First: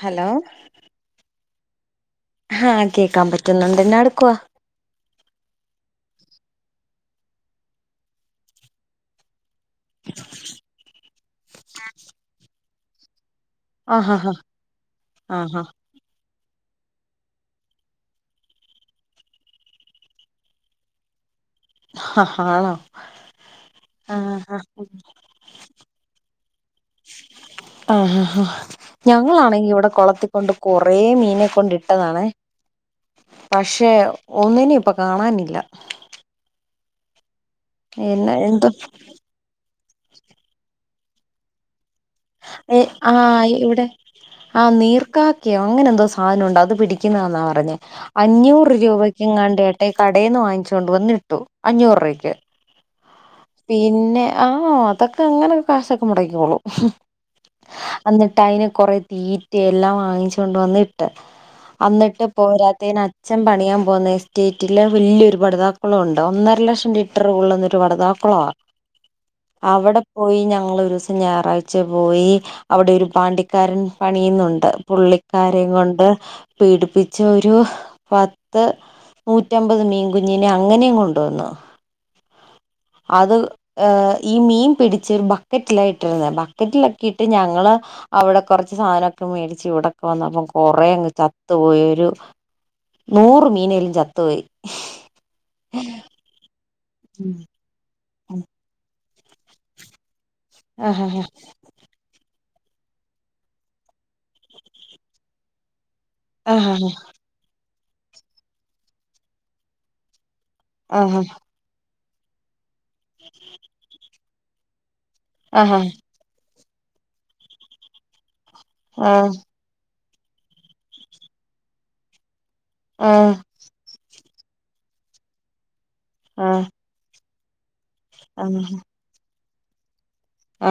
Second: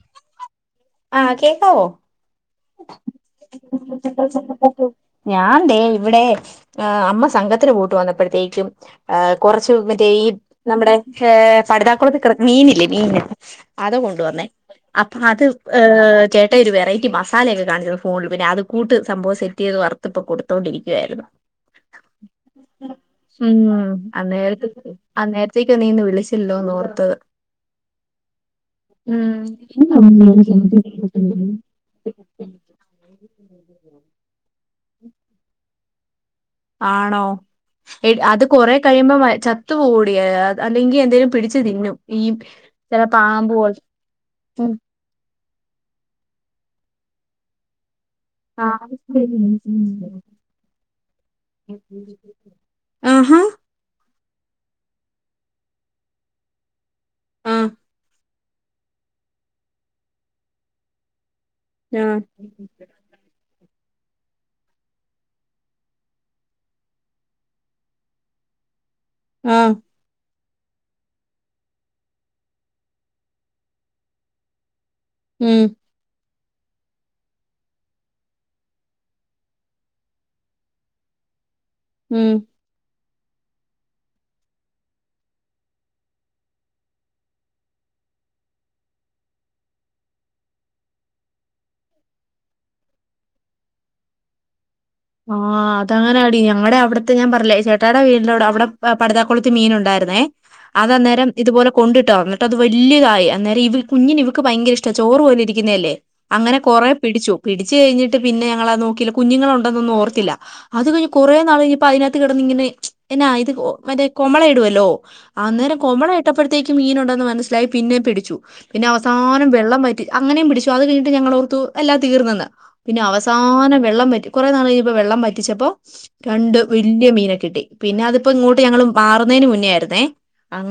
Hello ഓ ആഹ് കേക്കാൻ പറ്റുന്നുണ്ട് എന്നാ എടുക്കുവാ ഞാൻതെ ഇവിടെ ആ അമ്മ സംഘത്തിന് പോട്ട് വന്നപ്പോഴത്തേക്കും ആ കുറച് മറ്റേ ഈ നമ്മുടെ ഹ പഠിതാക്കുളത്ത് മീനില്ലേ മീന് അത് ആഹ് ഹാ കൊണ്ടുവന്നേ അപ്പൊ അത് ആഹ് ഏ ചേട്ട ഒരു വെററ്റി മാസം സഥാലയൊക്കെ [unintelligible] കാണിച്ചരുന്നു ഫോണിൽ പിന്നെ അത് കൂട്ട് സംഭവം സെറ്റ് ചെയ്ത് വറുത്തു ഇപ്പൊ കൊടുത്തോണ്ടിരിക്കുവായിരുന്നു ഹാ ആണോ ഉം ആഹ് അന്നേരത്ത അന്നരത്തേക്ക് നീന്ന് വിളിച്ചല്ലോന്ന് ഓർത്തത് ആഹ് ഹാ ഞങ്ങളാണെങ്കി ഇവിടെ ഉം താണേ പക്ഷെ ഒന്നിനേം- കാണാനില്ല ആണോ എട് എന്ന അത് എന്തോ കൊറേ കഴിയുമ്പം എ ചത്ത് പോവോടീ [unintelligible] ല്ലെങ്കി എന്തേലും പിടിച്ച് തിന്നും ഈ ഏഹ് ചില പാമ്പ് ആഹ് പോൽ ഇവിടെ ആ നീർക്കാ ക്കയോ അങ്ങനെ എന്ത സാനൊണ്ടോ അത് പിടിക്കുന്നാന്നാ പറഞ്ഞേ അഞ്ഞൂറ് രൂപയ്ക്ക് എങ്ങാണ്ടേട്ടെ കടയിൽന്ന് വാങ്ങിച്ച് കൊണ്ട് വന്ന്‌ ഇട്ടു അഞ്ഞൂറൂപയ്ക്ക് ആഹ പിന്നെ ആ അതൊക്കെ അങ്ങനെ കാശൊക്കെ മൊടക്കിക്കോളും ആ അന്ന് ട്ടയ്ന് കൊറെ തീറ്റയും എല്ലാം വാങ്ങിച്ച് കൊണ്ട് വന്നിട്ട് ആ അന്നിട്ട് പോരാത്തേന് അച്ഛൻ പണിയാൻ പോന്ന എസ്റ്റേറ്റില് വെല്യൊരു പടുതാക്കൊളണ്ട് ഒന്നര ലക്ഷം ലിറ്റർ കൊള്ളുന്നൊരു പടുതാ ക്കൊളാ ആ അവിടെ പോയി ഞ ഞങ്ങളൊരുസം ഞായറാഴ്ച പോയി അവിടെ ഒരു പാണ്ടിക്കാരൻ പണിയുന്നുണ്ട് ഉം പുള്ളിക്കാരേം കൊണ്ട് പീടിപ്പിച്ച ഒരു പത്ത് നൂറ്റമ്പത് മീൻകുഞ്ഞിനെ അങ്ങനെം കൊണ്ടുവന്നു ഉം അത് ഏഹ് ഈ മീൻ പിടിച്ച് ബക്കറ്റില ഇട്ടിരുന്നെ ബക്കറ്റിലൊക്കെ ഇട്ട് ഞങ്ങള് അവ്ടെ കൊറച്ച് സാനൊക്കെ മേടിച്ച് ഇവിടൊക്കെ വന്നപ്പം കൊറേ അങ്ങ് ചത്തുപോയി ഒരു നൂറ് മീനേലും ചത്തുപോയി ആഹ് അതാങ്ങനെടി ഞങ്ങടെ അവിടെ ഞാൻ പറിഞ്ഞില്ലേ ചേട്ടാ ഉണ്ട് അവിടെ അവിടെ പ്പേ പടതാ കുളത്ത് മീന്നുണ്ടായിരുന്നേ അത് ആഹ് ഹ അന്നേരം ഇതുപോലെ കെണ്ട് ഇട്ടാആന് അത് വല്യയതായി അന്നേരം ഇ കുഞ്ഞിന് ഇവക്ക് ഭയങ്ക ഇഷ്ടാ ചോറ് പോലെ ഇരിക്കുന്നല്ലേ അങ്ങനെ ആഹ് കൊറ ഹ പിടിച്ചു പിടി വച്ച് കഴിഞ്ട്ട് പിന്നെ ഞങ്ങള നോക്കില്ല കുഞ്ഞുങ്ങളണ്ട് ണ്ടതെന്നും ഓർത്തില്ല അത് കഴിഞ് ആഹ് കുറേ നാള് കഴിഞ്ഞ് അപ്പോ അതിനകത്ത് കത്ത് കിടന്ന് ഇങ്ങനെ ഇത് നായത് [unintelligible] കൊമള ഇടുവല്ലോ അന്നേരം ആഹ് ആഹ് കൊമള ഇട്ടപ്പെഴ് ത്തേക്കും മീനുണ്ടെന്ന് മനസ്സിലായി പിന്നെ പിടിച്ചു പിന്നെ ഹാ അവസാനം വെള്ളം വ അങ്ങനെയും പിടിച്ചു അത് കഴിഞ്ഞിട്ട് ഞങ്ങളോർത്തു എല്ലാം തീർന്നെന്ന് പിന്നെ ആഹ് അവസാനം വെള്ളം പറ്റും കുറേ നാള് കഴിഞ്ഞപ്പോൾ വെള്ളം വറ്റിച്ചപ്പോ രണ്ട് ആഹ് വല്യ മീനെ കിട്ടി പിന്നെ അതിപ്പോ ആഹ് ഇങ്ങോട്ട് ഞങ്ങള് മാറ് ന്നേന് മുന്നെയായിരുന്നേ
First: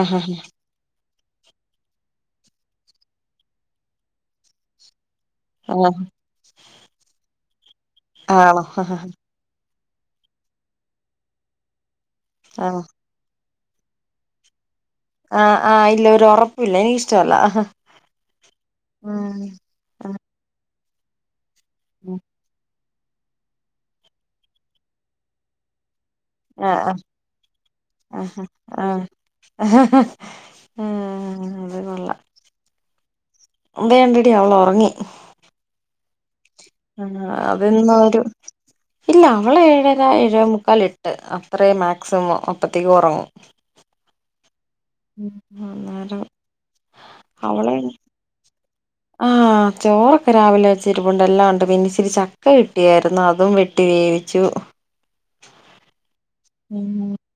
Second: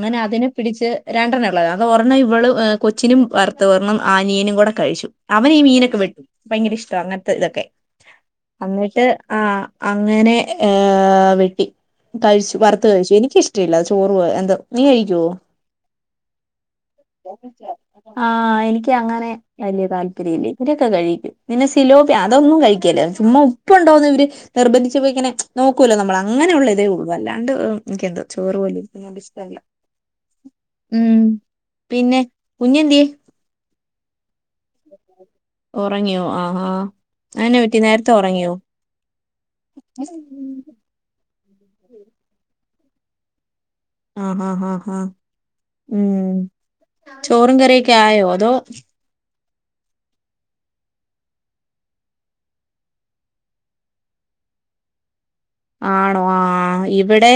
ആഹ് ആഹ് അതിനെ പിടിച്ച് രണ്ടെണ്ണേ ഉള്ളാരുന്ന് അത് ഒരെണ്ണം ഇവള് കൊച്ചിനും വറുത്തു ഒരെണ്ണം അനിയനും കൂടെ കഴിച്ചു അവന് ഈ മീനൊക്കെ വെ ഭയങ്കര ഇഷ്ടവാ അങ്ങനെ ത്ത് ഇതൊക്കെ ആണോ ആഹ് അന്നിട്ട് ആഹ് അങ്ങനെ ഏഹ് വെട്ടി കഴിച്ചു ആഹ് വറുത്ത് കഴിച്ചു എനിക്കിഷ് ടവില്ല അത് ചോറും എന്ത് നീ കഴിക്കുവോ ആഹ് ഇല്ല ഒരു ഉറപ്പില്ല എനിക്കിഷ്ടമല്ല ആഹ് എനിക്ക് അങ്ങനെ ഉം വല്യ താല്പര്യം ഇല്ല ഇവര് ക്കെ കഴിക്കും പിന്നെ സിലോപ്പിയ ഉം അതൊന്നും കഴി കേല ചുമ്മാ ഉപ്പ് ഉണ്ടോന്ന് ഇവര് നിർബന്ധിച്ചപ്പോ ഇങ്ങനെ നോക്കൂല്ലോ നമ്മള് അങ്ങനെയുള്ള ഇതേ ആഹ് ഉള്ളൂ അല്ലാണ്ട് എനിക്കെന്തോ ആഹ് ചോറ്പോലെ ആഹ് ഇരിക്കുന്ന കൊണ്ട് ഇഷ്ട അല്ല ആഹ് ഉം അത് കൊള്ളാം പിന്നെ കുഞ്ഞെന്തിയേ [unintelligible] അവള് ഉറങ്ങി റങ്ങിയോ ആഹ് ആഹ് അതെന്നാ പറ്റി അതെന്നും നേരത്തെ ഒര് ഉറങ്ങിയോ ഇല്ല അവള് ഏഴര ഏഴേ മുക്കാൽ എട്ട് അഹ് അത്രയും മാക്സിമം അപ്പഴത്തേക്ക് ഉറങ്ങും ആഹ് ഹാ ഹാ ആഹ് അന്നേരം ഉം ചോറും അവള് കറിയൊക്കെ ആയോ അതോ ആഹ് ചോറൊക്കെ രാവിലെ വെച്ചെ ഇരിപ്പുണ്ട് എല്ലാം ഉണ്ട് പിന്നെ ഇച്ചിരി ചക്ക കിട്ടിയായിരുന്നു അതും വെട്ടി വേവിച്ചു ആണോ ആ ഉം ഇവിടെ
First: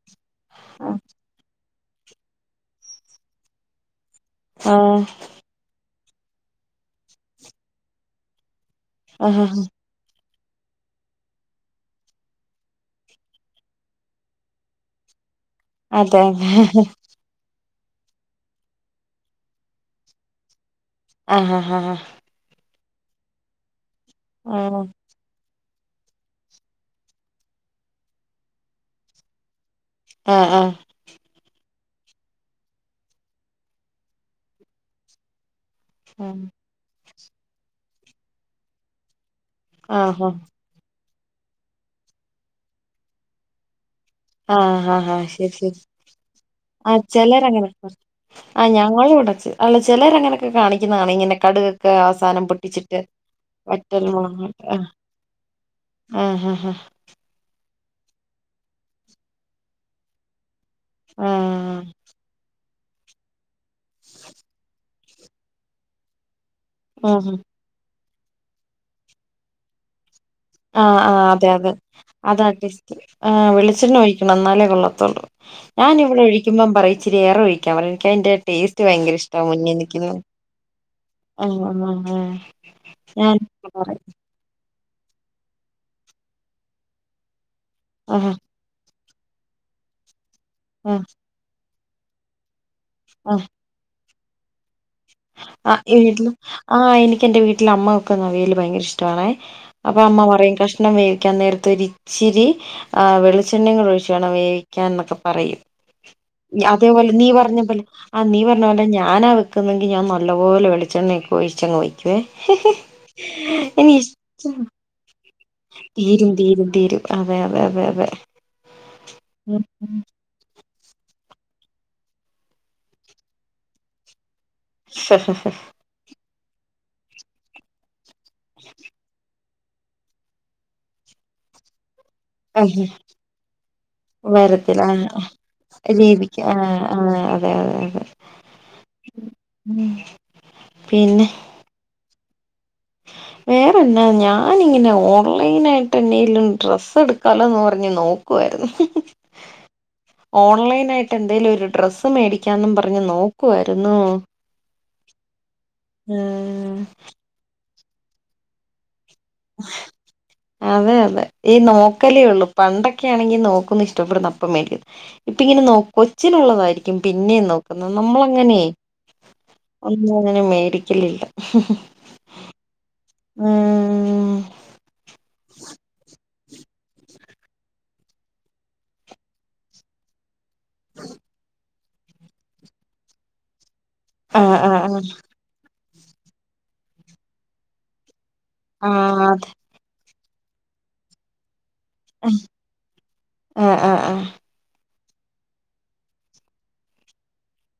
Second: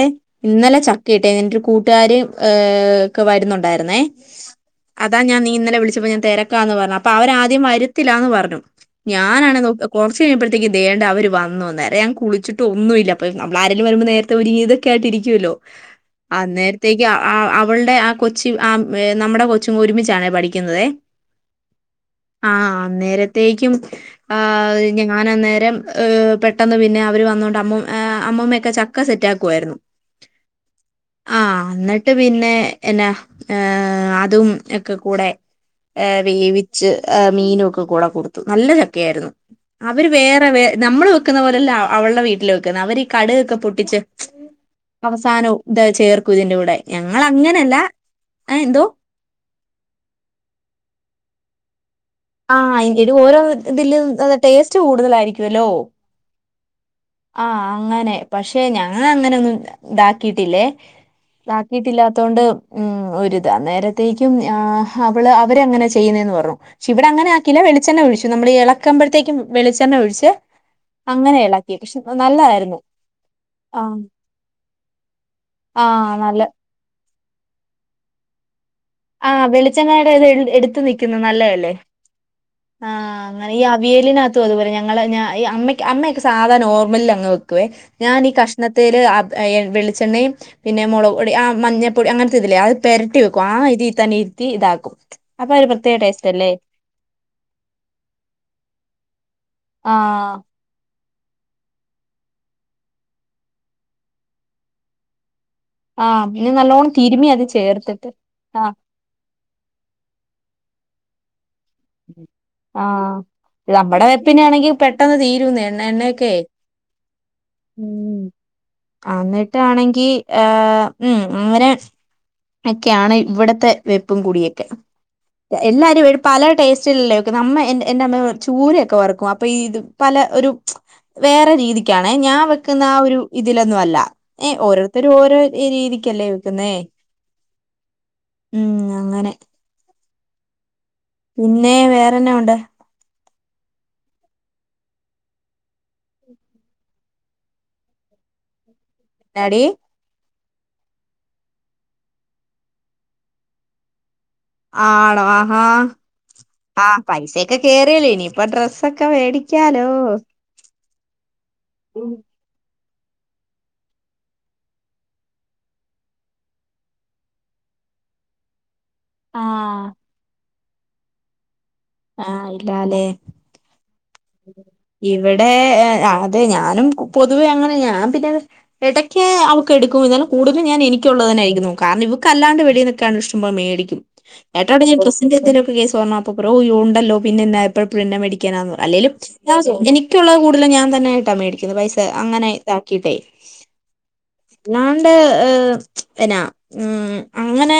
ഇന്നലെ ചക്ക ഇട്ടിയാരുന്നു എന്റെ ഒരു കൂട്ട് കൂട്ടുകാര് ഏ ഒക്കെ വരുന്നുണ്ടായിരുന്നേ ആഹ് അതാ ഞാൻ നീ ഇന്നലെ വിളിച്ചപ്പോ ഞാൻ തിരക്കാന്ന് പറഞ്ഞു അപ്പൊ അവര് ആദ്യം വരുത്തില്ലാന്ന് പറഞ്ഞു ആഹ് ഞാനാണ് ആഹ് നോക് കെറ ചെയ്യുമ്പഴത്തേക്കും ദേണ്ട് അവര് വന്നു അനേരം ഞാൻ കുളിച്ചിട്ടും ഒന്നുമില്ല അപ്പ നമ്മൾ ആരെലും വരുമ്പോ നേത്തെ ഒരുങ്ങി ഇതക്കെ ആയിട്ട ഇരിക്കുമല്ലോ അതെ ആന്നേരത്തേക്ക് ആ ആ അവളുടെ ആ കൊച്ച് ആ നമ്മുടെ കൊച്ചും ഒരുമിച്ചാണ് പഠിക്കുന്നുന്നത് ആഹ് ആഹ് ആഹ് ആഹ് നേരത്തേക്കും ആ ഞാൻ അന്നേരം പെട്ടെന്ന് പിന്നെ അവര് വന്നൊണ്ട് അമ്മ ഹ് അമ്മുമ്മയൊക്കെ ചക്ക സെറ്റാ ക്കുവായിരുന്നു ആഹ് ആഹ് എന്നിട്ട് പിന്നെ എന്നാ അതും യെക്കെ കൂടെ ഏ വേവിച്ച് മീനൊക്കെ കൂടെ കൊടുത്തു നല്ല ചക്കയായിരുന്നു അവര് ആഹ് വേറെ വേ നമ്മള് വെ - വെക്കുന്ന പോലലല്ല അവളുടെ വീട്ടില് അവര് ഈ കടുകൊക്കെ പൊട്ടിച്ച് ഇടും ആ ആഹാ ഹാ ശരി ശരി ചേർക്കും ഇതിന്റെ കൂടെ ആ ചിലരങ്ങനെ ഞങ്ങളങ്ങനല്ല ആ ഏഹ് എന്തോ ഞങ്ങള് ഇവിട ചിലര് അങ്ങനെയൊക്കെ കാണിക്കുന്നത് കാണാം ഇങ്ങനെ കടുക ആഹ് അയിന്റ ഒരു ഓരോ ഇതില് വറ്റൽ മുളക് ടേസ്റ്റ് ആഹ് കൂടുതലായിരിക്കുംല്ലോ ആഹ് ആഹ് ആ അങ്ങനെ പക്ഷെ ഞാൻ അങ്ങനെ ഒന്നും ഇതാക്കിട്ടില്ലേ ആഹ് ഒണ്ടാക്കിയിട്ടില്ലാത്തൊണ്ട് ഉം ഒരു അന്നേരത്തേക്കും അവള് അവര് അങ്ങനെ ചെയ്യുന്നതന്ന് പറഞ്ഞു ക്ഷെ ഇവിടെങ്ങനെ ഉം ആക്കീല്ല വെളിച്ചെണ്ണ ഒഴിച്ചു നമ്മളീ എളക്കുമ്പോഴത്തേക്കും വെളിച്ചെണ്ണ ഒഴിച്ച് ആ ആ അങ്ങനെ അതെ അതെ ഇളക്കി പക്ഷെ അതാ നല്ലതായിരുന്നു ട്വിസ്റ്റ് ആ വെളിച്ചെണ്ണ ആഹ് ഒഴിക്കണം എന്നാലേ കൊള്ളത്തുള്ളൂ ഞാൻ ആഹ് ഇവിടെ നല്ല ഒഴിക്കുമ്പം പറയും ഇച്ചിരി ഏറെ ഒഴിക്കാൻ പറയും ഇൻക്ക തിന്റെടേസ്റ്റ് ഭയങ്കര ഇഷ്ടമാ ആഹ് മുന്നേ വെളിച്ചെണ്ണയുടെ നിക്കുന്നു ഇത് എടുത്ത് നിൽക്കുന്ന ആ നല്ലതല്ലേ ആ ആഹ് അങ്ങനെ ഈ അവിയേലിനകത്തും അതുപോല ഞങ്ങൾ ഞ അമ്മ അമ്മയക്കെ സാധ നോർമല അങ്ങ് വെക്കുവെ ഞാൻ ഈ ആഹ് കഷ്ണതേല് വെളിച്ചെണ്ണയും പിന്നെ ആഹ് മുളക് പൊടി ആ മഞ്ഞ പൊടി അങ്ങനത്തെ ഇല്ലേ അത് പെരട്ടി വെകും ആ ഇതി തന്നെ [unintelligible] ഇതാക്കും അപ്പൊ ഒരു ആ പ്രത്യേക ടേസ്റ്റ് വീട്ടില് അല്ലേ ആ എനിക്ക് എന്റെ വീട്ട അമ്മ വെക്കുന്ന അവിയൽ ഭയങ്കര ഇഷ്ടണേ അപ്പൊ അമ്മ ആഹ് പറയും കഷണം വേ വേവിക്കാൻ നേരത്തെ ഇച്ചിരി വെളിച്ചെണ്ണ കൂടി ഒഴിച്ച് വേണം വേവിക്കാ എന്നൊക്കെ പറയും ആഹ് പിന്നെ നല്ലോണം അതേപോലെ നീ തിരുമി അത് പറഞ്ഞപ്പോലെ ചേർത്തിട്ട് ആ നീ പറഞ്ഞ ആഹ് പോലെ ഞാനാ വെക്കുന്നത് ഞാൻ നല്ലപോലെ വെളിച്ചെണ്ണ ഒക്കെ ഒഴിച്ച് ആഹ് എനി നമ്മുടെ ഇഷ്ട വെപ്പിനൊണെങ്കിൽ പെട്ടെന്ന് തീ തീരും തീരും തീരും അതെ അതെ അതെ അതെ അന്നിട്ടാണെങ്കി ഹേ ഉം അങ്ങനെ ഒക്കെയാണ് ഇവിടത്തെ വെപ്പും കൂടിയൊക്കെ ആ പല ടേസ്റ്റുകളിലല്ലേൊക്കെ അമ്മ എ എൻ്റെ അമ്മ ചൂര ഒക്കെ വറകും ഇപ്പൊ ഇത് പല ഒരു വേറെ രീതിക്കാണ് ഞാൻ വെക്കുന്ന ആ ഒരു ഇതിലൊന്നും അല്ല ഏ വരത്തില്ല ഓരോരുത്തരും ഓരോ രീതിക്കല്ലേ വേവിക്ക ആ വെക്കുന്നേ ആ അതെ അതെ അതെ ഉം അങ്ങനെ പിന്നെ വേറെ പിന്നെ എന്നാഉണ്ട് വേറെന്നാ ഞാനിങ്ങനെ ഓൺലൈൻ ആയിട്ട് എതെലും ഡ്രസ് എടുക്കാലോന്ന് പറഞ്ഞ് നോക്കുവായിരുന്നു എന്നാടി ഓൺലൈൻ ആയിട്ട് എന്തേങ്കലും ഒരു ഡ്രസ്സ് മേടിക്കാെന്നും പറഞ്ഞ് നോക്കുായിരുന്നു ആണോ ആഹാ ആഹ് പൈസക്കെ കേറിയല്ലോ ഇനി ഇപ്പൊ ഡ്രസ് അതെ അതെ ഈ ഉം നോക്കലേള്ളു പണ്ടോ ഒക്കെ ആണെങ്കി നോക്കുന്നു ഇഷ്ടപ്പെടുന്ന അപ്പം മേടികും ഇപ്പ ഇങ്ങനെ കൊച്ചിനുള്ളതായിരിക്കും പിന്നെയ നോക്കുന്നത് നമ്മള അങ്ങനെയെ ആഹ് [unintelligible] പിടിക്കലില്ല ഹ ആയി ല്ലാല്ലേ ഇവിടെ അതെ ഞാനും പൊതുവേ അങ്ങനെ ഞാൻ പിന്നെ ഇടയ്ക്ക് അവക്ക് എടുക്കും എന്നാലും കൂടുതൽ ഞാൻ എനിക്കുള്ളതിനായിരുന്നു കാരണം ഇവക്കല്ലാണ്ട് വെളിയിനിന്ന് ഇഷ്ടം പോലെ മേടിക്കും ആഹ് ഏട്ടനോട് ആഹ് ആഹ് ഞാൻ ഡ്രസ്സിന്റെ വേല്ല കേസ് [inaudible] ഉണ്ടല്ലോ പിന്നെ എന്തിനാ എപ്പ എഴെ മേടി. ആന്ന് പറ അല്ലെലും ആഹ് അത് എനിക്ക് ള്ളത് കൂടുതൽ ഞൻ തന്നായിട്ടാ മേടി പൈസ അങ്ങനെ ഇതാക്കിട്ടെ ആഹ് ആഹ് ആഹ് നാ ണ്ട് പിന്നെ ഉ അങ്ങനെ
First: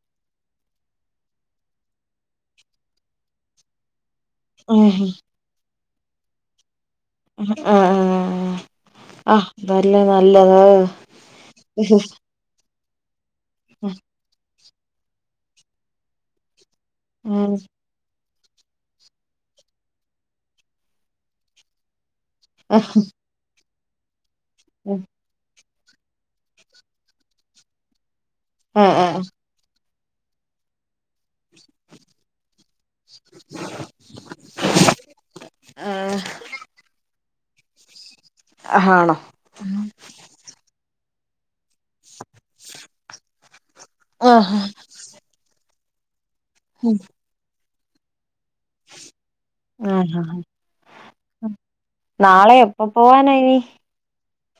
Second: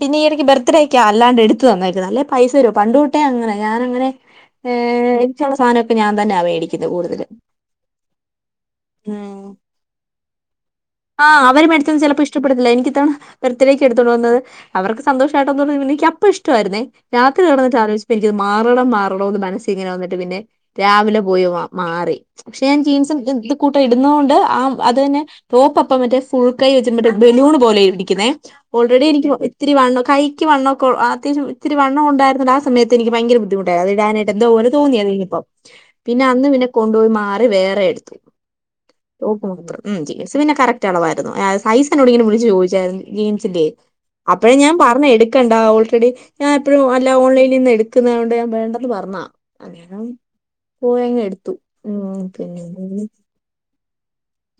പിന്നെ ഈടക്ക് ബർത്ത്ഡേക്കാ അല്ലാണ്ട് എടുത്തു തന്നേരിക്ക നല്ലേ പൈസ തരും പണ്ട് കതൊട്ടേ അങ്ങനെ ഞാനങ്ങനെ എഹി സാധനൊക്കെ ഞാൻ തന്നാ മേടി ആ ആ ഉം ആഹ് തല്ലെ നല്ലത് താ ബർത്ഡേയ്ക്ക് ഉം എടുത്തൊണ്ട് വന്നത് അവർക്ക് സന്തോഷമായിട്ടന്നോന്നു എനിക്കപ്പം ഇഷ്ടമായിരുന്നേ രാത്രി കടന്നിട്ട് ആലോചിച്ചു എനിക്കത് മാറണം മാറണംന്ന് മനസിൽ ഇങ്ങനെ പിന്നെ രാവിലെ പോയി മാറി പക്ഷെ ഞാൻ ആഹ് ജീൻസും ഇടും കൂട്ട ഇടുന്നൊണ്ട് ആ അതനെ ടോപ് മറ്റേ ഫുൾക്കൈ വെച്ച് മറ്റേ ബലൂൺ പോലെ ഇിക്കുന്നേ ഓൾറെഡി എനിക്ക് ആഹ് ഇത്തിരി വണ്ണം കൈക്ക് വണ്ണക്കോ ഒത്തിരിത്തിരി വണംണ്ടായിരുന്ന ആ സമയത്ത് എനിക്ക് ഭയങ്ക ബുദ്ധിമുട്ടായി ഇടനായിട്ട് എന്തോ പോലെ തോന്നിയനിപ്പ പിന്നെ അന്ന് പിന്നെ കൊണ്ടു പോയി മാറി വേറെ എടുത്തു ആഹ് ആണോ ജീൻസ് പിന്നെ കറക്റ്റ് ആളവായിരു [inaudible] സൈസ് എന്നോണ്ട് ഇങ്ങനെ വിളിച്ചു ചോദിച്ചായിരുന്നു ജീൻസിന്റെ അപ്പോഴേ ആഹ് ഞാൻ പറഞ്ഞേ എടുക്ക്ണ്ടാ ഓൾ എടി ഞാൻ എപ്പഴും ഉം അല്ല ഓൺലൈൽ നിന്ന് എടു ക്ക്ന്നയോണ്ട് വേണ്ടെന്ന് പറന്നാ അന്നേരം ആഹ് ആഹ് പോയങ്ങ് എടുത്തു ഉം നാളെ പിന്നെ എപ്പ എന്തരു പോവാനാ ഇനി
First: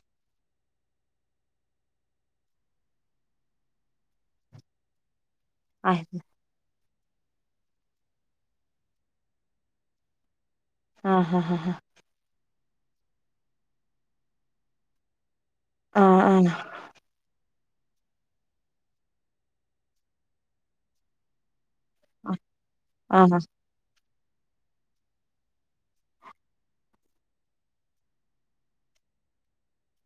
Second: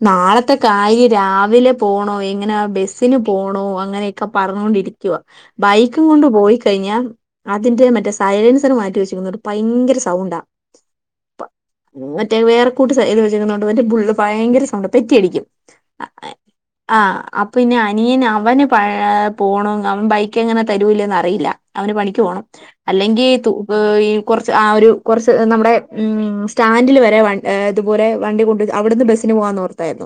നാളത്തെ കാര്യം രാവിലെ പോണോ എങ്ങനാ ബസ്സിന് പോണോ അങ്ങനെയൊക്കെ പറഞ്ഞോണ്ടിരിക്കുവാ. ബൈക്കും ആഹ് കൊണ്ട് പോയി കഴിഞ്ഞാ അതിന്റെ മറ്റേ സൈലൻസറ് മാറ്റി വെച്ചക്കുന്നോണ്ട് ഭയങ്കര സൗണ്ടാ ആഹ് പ്പ ആഹ് ഉം മറ്റേത് വേറെ പൂട്ട് സൈ [unintelligible] വച്ചേക്കുന്നോണ്ട് വല്ല്യ ബുള്ള് ഭയങ്കര സ് സൗണ്ടാ പെറ്റിയടിക്കും. ആഹ് ആഹ് ആഹ് ആ അപ് പിന്നെ അനിയന് അവന് പ പോണം അവൻ ബൈക്ക് എങ്ങന തരൂലേന്ന് അറിയില്ല. അവന് പണിക്ക് പോണം അല്ലെങ്കി ആഹ് തു ഈ കൊറച്ച് ആ ഒരു കൊറച്ച് നമ്മുടെ ഉം സ്റ്റാൻഡിൽ വരെ വ ഇതുപോലെ വണ്ടി കൊണ്ട് അവിടുന്ന് ബസ്സിന് പോവാന്നോർ ത്തായ്ര്ന്നു.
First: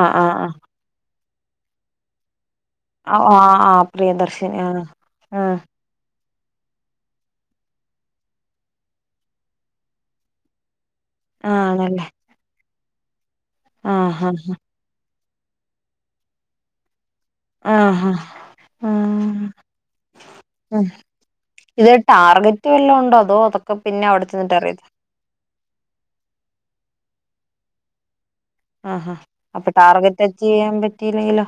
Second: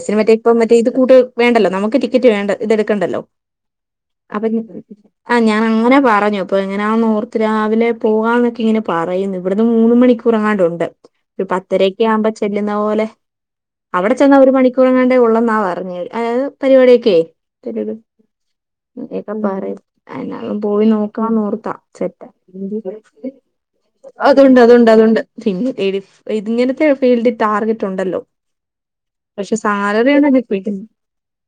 ആഹ് മറ്റേ ആഹ് ഇപ്പം മറ്റേ ഇത് കൂട്ട് വേണ്ടല്ലോ നമുക്ക് ടിക്കറ്റ് വേണ്ട് ഇതെടുക്കണ്ടല്ലോ ആഹ് ആഹ് അവൻ പ്രിയദർശിനി ആ ആഹ് ഞാൻ അങ്ങനെ പറഞ്ഞു ഇപ്പൊ എങ്ങനെയാന്നോർത്ത് രാവിലെ പോകാന്നെക്കെ ഇങ്ങനെ പറയ്ന്ന് ഇവിടന്ന് മൂന്ന് മണിക്കൂറെങ്ങാണ്ട് ഉണ്ട്. ഒരു ആണല്ലേ പത്തരെയക്കെ ആവുമ്പോ ചെല്ലു ന്ന പോലെ അവിടെ ആഹ് ചെന്ന ഒരു മണിക്കൂറങ്ങാണ്ടേ ഒള്ള ന്നാ പറഞ്ഞെ അയായത് പരിപാടിയെക്കെ ആഹ് ആഹ് [unintelligible] എന്നാണെലും ഉം പോയി നോക്കാന്നോർത്താ ഇത് സെറ്റാ ടാർഗറ്റ് വല്ലോം ഉണ്ടോ അതോ അതൊക്കെ പിന്നെ അവിടെ ചെന്നിട്ട് അതൊണ്ട് അറിയ അതൊണ്ട് അതൊണ്ട് പിന്നെ ഇല്ലേടി ഇതിങ്ങനത്തെ ഫീൽഡി ടാർഗറ്റ് ഒണ്ടല്ലോ ആഹ് പക്ഷേ അപ്പൊ സാലറി ടാർഗറ്റ് ഒണ്ടങ്കി അച്ചീവ് ചെയ്യാൻ [unintelligible] പറ്റിയില്ലെങ്കിലോ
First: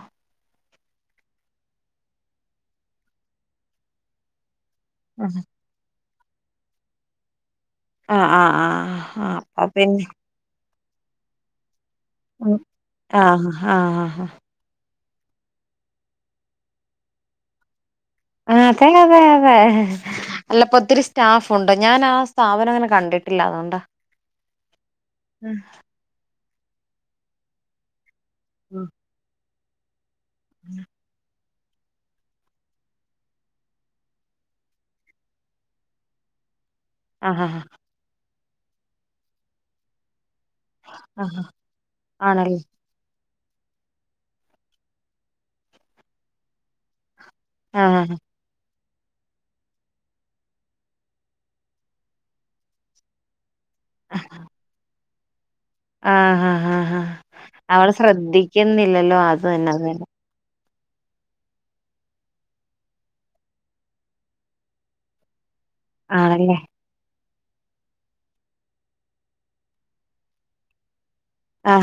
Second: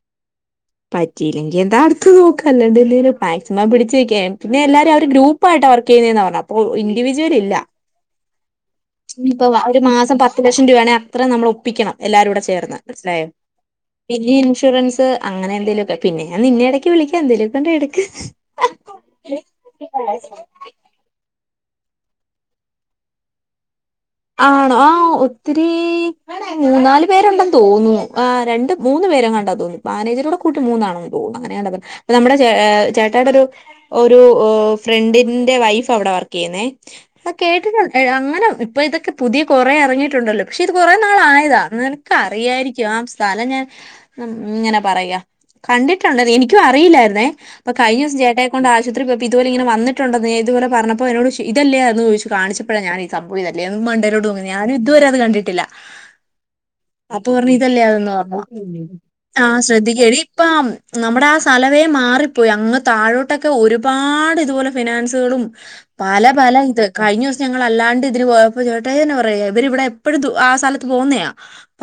പറ്റില്ലെങ്കി എന്താ അടുത്ത് നോക്കാ അല്ലാണ്ട് [unintelligible] മാക്സിമം പിടിച്ച് നിക്കാൻ പിന്നെ എല്ലാരും അവര് ആഹ് ഗ്രൂപ്പായിട്ടാ വർക്ക് ചെയ്യുന്നെന്നാ പറഞ്ഞെ അപ്പോ ഇൻഡിവിജ്വൽ ഇല്ല ആഹ് ആഹ് ആഹ് ആഹ് അപ്പ പിന്നെ അത്രേം നമ്മള് ഒ പ്പിക്കണം എല്ലാരുടെ ഉം ചേർന്ന് മനസ്സിലായോ ആഹ് ആഹ് ആഹ് പിന്നെ ഇൻഷുറൻസ് അങ്ങനെ എന്തേലുവെക്കെ പിന്നെ ഞാൻ നിന്നെ എടക്ക് വിളിക്കാം എന്തേലുവേക്കെ ഒണ്ടേ എടു ആഹ് അതെ അതെ അതെ അല്ലപ്പോ ഒത്തിരി സ്റ്റാഫ് ഒണ്ടോ ഞാനാ സ്ഥാപനങ്ങനെ കണ്ടിട്ടില്ല അതുകൊണ്ടാ ആണോ ആ ഉം ഒത്തിരി മൂന്നാല് പേരുണ്ടെന്ന് തോന്നുന്നു ആ രണ്ട് മൂന്ന് പേരെങ്ങാണ്ടാന്ന് തോന്നുന്നു. മാനേജറ് [unintelligible] കൂട്ടി മൂന്നാണെന്ന് തോന്നുന്നു അങ്ങനെയാണത് നമ്മുടെ ചേട്ടായിയുടെ ഒരു ഒരു ഫ്രണ്ടിന്റെ വൈഫ് അവിടാ വർക്ക് ചെയ്യുന്നേ ആ ആഹ് ആഹ് കേട്ടിട്ടുണ്ട് അങ്ങനെ അപ്പം ഇതൊക്കെ പുതിയ കുറേ ഇറങ്ങിയിട്ടുണ്ടല്ലോ പക്ഷേ ഇത് ആഹ് കുറേനാളായതാ ആണല്ലേ നിനക്കറിയായിരിക്കും ആ സ്ഥലം ഞാൻ എങ്ങനെ പറയാ കണ്ടിട്ടുണ്ട് അത് എനിക്കും അറിയില്ലായിരുന്നേ അപ്പൊ ആഹ് കഴിഞ്ഞദിവസം ചേട്ടായിയെക്കൊണ്ട് ആ ഇത്ര പേർക്ക് ഇതുപോല ഇങ്ങനെ വന്നിട്ടുണ്ടെന്ന് ഇതുപോലെ പറഞ്ഞപ്പോ എന്നോട് ചോദിച്ച് ഇതല്ലേ അതെന്ന് ചോദിച്ച് കാണിച്ചപ്പോളാ ഞാനീ സംഭവം ഇതെ എന്നും മണ്ടേലോട്ട് നോക്കും ഞാനിതുവരെ അത് അത് കണ്ടിട്ടില്ല ആഹ് ആഹ് ആഹ് അപ്പോ പറഞ്ഞു ഇതല്ലേ നമ്മള് അതെന്ന് പറഞ്ഞു ശ്രദ്ധിക്കുന്നില്ലല്ലോ അത് ആ തന്നെ അത് തന്നെ ശ്രദ്ധിക്ക് എടീ ഇപ്പം നമ്മുടെ ആ സ്ഥലവേ മാറിപ്പോയി അങ്ങ് താഴോട്ടൊക്കെ ഒരുപാട് ഇതുപോലെ ഫിനാൻസുകളും പല പല ആണല്ലേ ഇത് കഴിഞ്ഞ ദിവ ഞങ്ങളല്ലാണ്ടിതിന് പോ അപ്പംചേട്ടായെന്നെ പറയാ അവരിവിടെ എപ്പഴും ആ സ്ഥലത്ത് പോന്ന്യ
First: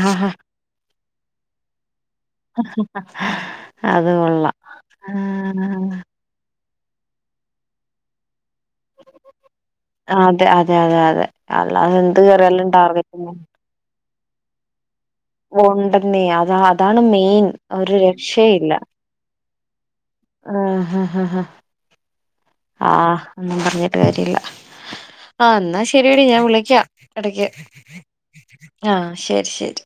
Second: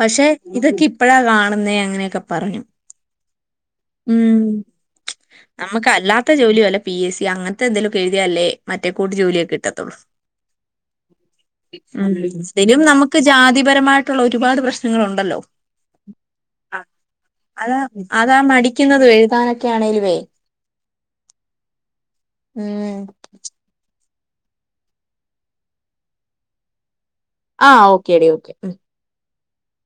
പക്ഷേ ഇതൊക്കെപ്പ്‌ ഇപ്പഴാ കാണുന്നേ അങ്ങനെയൊക്കെ പറഞ്ഞു അത് ഉം കൊള്ളാം. ആഹ്. നമ്മുക്കല്ലാത്ത ജോലി വല്ലതും പി എസ്സി അങ്ങൻത്തെ എന്തെലൊക്കെ എഴുതിയാല് അ അതെയതെ അതെ അതെ അ ഉം വിളിച്ചില്ലെങ്കിലും നമുക്ക് ജാതിപരമാ ആയിട്ടുള്ള ഒരുപാട് പ്രശ്ന ഉണ്ടെന്നേ അതാ അതാണുമെയിൻ ഒരു രക്ഷല്ല ക്ക്യാണേലും ആ ഹ് ഹ ഹ ആ ഉം ന്നും പർഞ് കാര്യല്ല ആഹ് എന്നാ ശെരിയെടി ഞാൻ വിളിക്കാം. എടക്ക് ആഹ് ഓക്കേടി ഓക്കെ ആ ശെരി ശെരി